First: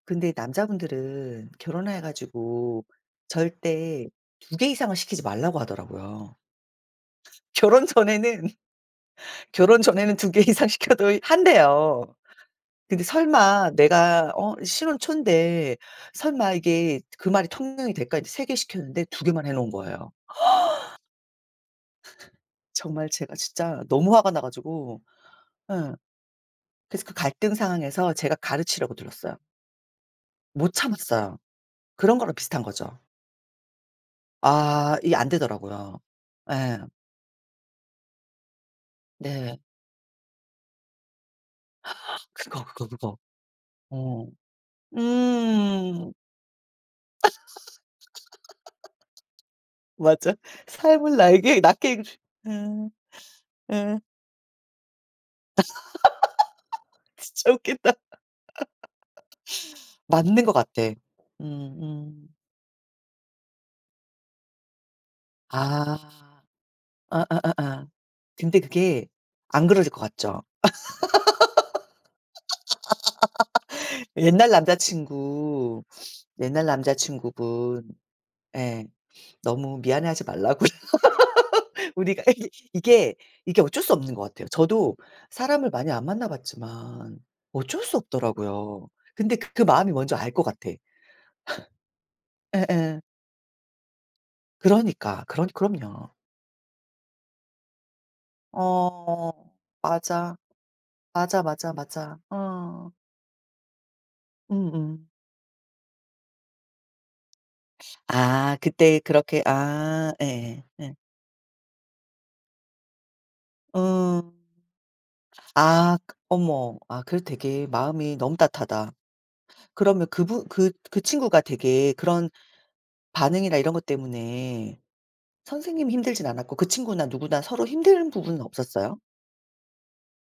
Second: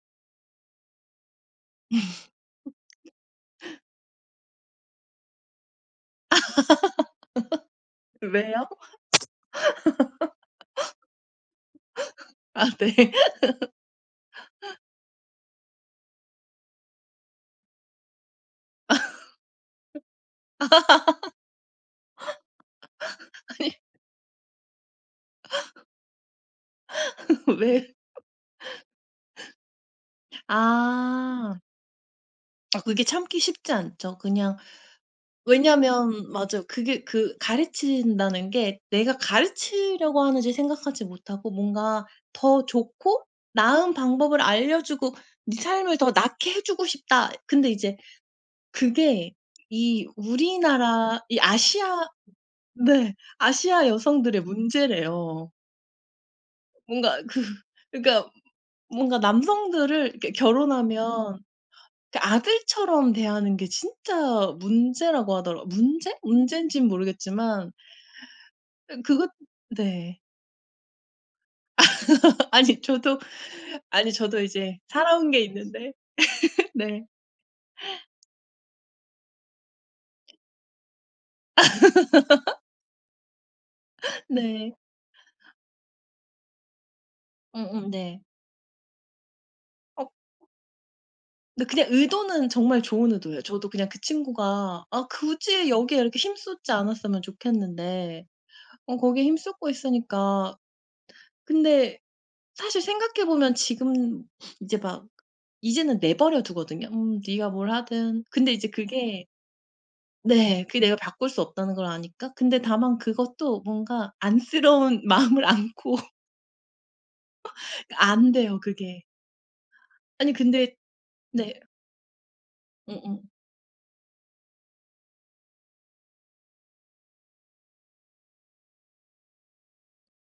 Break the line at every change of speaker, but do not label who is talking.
근데 남자분들은 결혼해 가지고 절대 2 개 이상을 시키지 말라고 하더라고요. 결혼 전에는,
왜요?
결혼 전에는 2 개 이상 시켜도 한대요.
아 네.
근데 설마 내가 어 신혼 초인데 설마 이게 그 말이 통용이 될까 이제 3 개 시켰는데 2 개만 해 놓은 거예요. 허.
아니
정말 제가 진짜 너무 화가 나 가지고. 예. 그래서 그 갈등
왜요?
상황에서 제가 가르치려고 들었어요. 못 참았어요.
아.
그런 거랑 비슷한
아
거죠.
그게 참기 쉽지 않죠. 그냥
아 이게 안되더라고요.
왜냐면 맞아요.
예.
그게 그 가르친다는 게 내가
네.
가르치려고 하는지 생각하지 못하고 뭔가
그거,
더
그거, 그거.
좋고 나은
어
방법을 알려 주고 네 삶을
음.
더 낫게 해 주고 싶다. 근데 이제 그게 이
맞아. 삶을
우리나라 이
나에게 낫게
아시아
음
네. 아시아
음.
여성들의 문제래요. 뭔가 그
진짜 웃긴다.
그러니까 뭔가 남성들을 이렇게
맞는 것 같아.
결혼하면 그
음음.
아들처럼 대하는 게 진짜 문제라고 하더라고요.
아.
문제? 문젠진
아, 아, 아,
모르겠지만.
아. 근데
음
그게
그거
안 그러실 것
네.
같죠?
아니 저도 아니 저도
옛날
이제 살아온 게
남자친구.
있는데
옛날
네.
남자친구분. 예 너무 미안해하지 말라고요. 우리가 예. 이게 이게 어쩔 수 없는 것 같아요.
네.
저도 사람을 많이 안 만나봤지만 어쩔
음음
수
네.
없더라고요. 근데 그 그 마음이
어
뭔지 알 것 같아.
근데 그냥 의도는 정말
예예.
좋은 의도예요. 저도 그냥 그 친구가 아
그러니까. 그런
굳이 여기에
그럼요.
이렇게 힘 쏟지 않았으면 좋겠는데 어 거기에
어.
힘 쏟고
맞아.
있으니까
맞아, 맞아,
근데
맞아.
사실
어.
생각해 보면 지금 이제
음음.
막 이제는 내버려 두거든요. '음 네가 뭘 하든.' 근데
아
이제
그때
그게
그렇게 아. 예예
네 그게
예.
내가 바꿀 수 없다는 걸 아니까. 근데 다만 그것도 뭔가
어.
안쓰러운 마음을
아
안고
어머. 아 그래도 되게 마음이 너무
안돼요
따뜻하다.
그게.
그러면
아니
그분 그
근데
그 친구가
네.
되게 그런
음음.
반응이나 이런 것 때문에 선생님이 힘들진 않았고 그 친구나 누구나 서로 힘든 부분은 없었어요?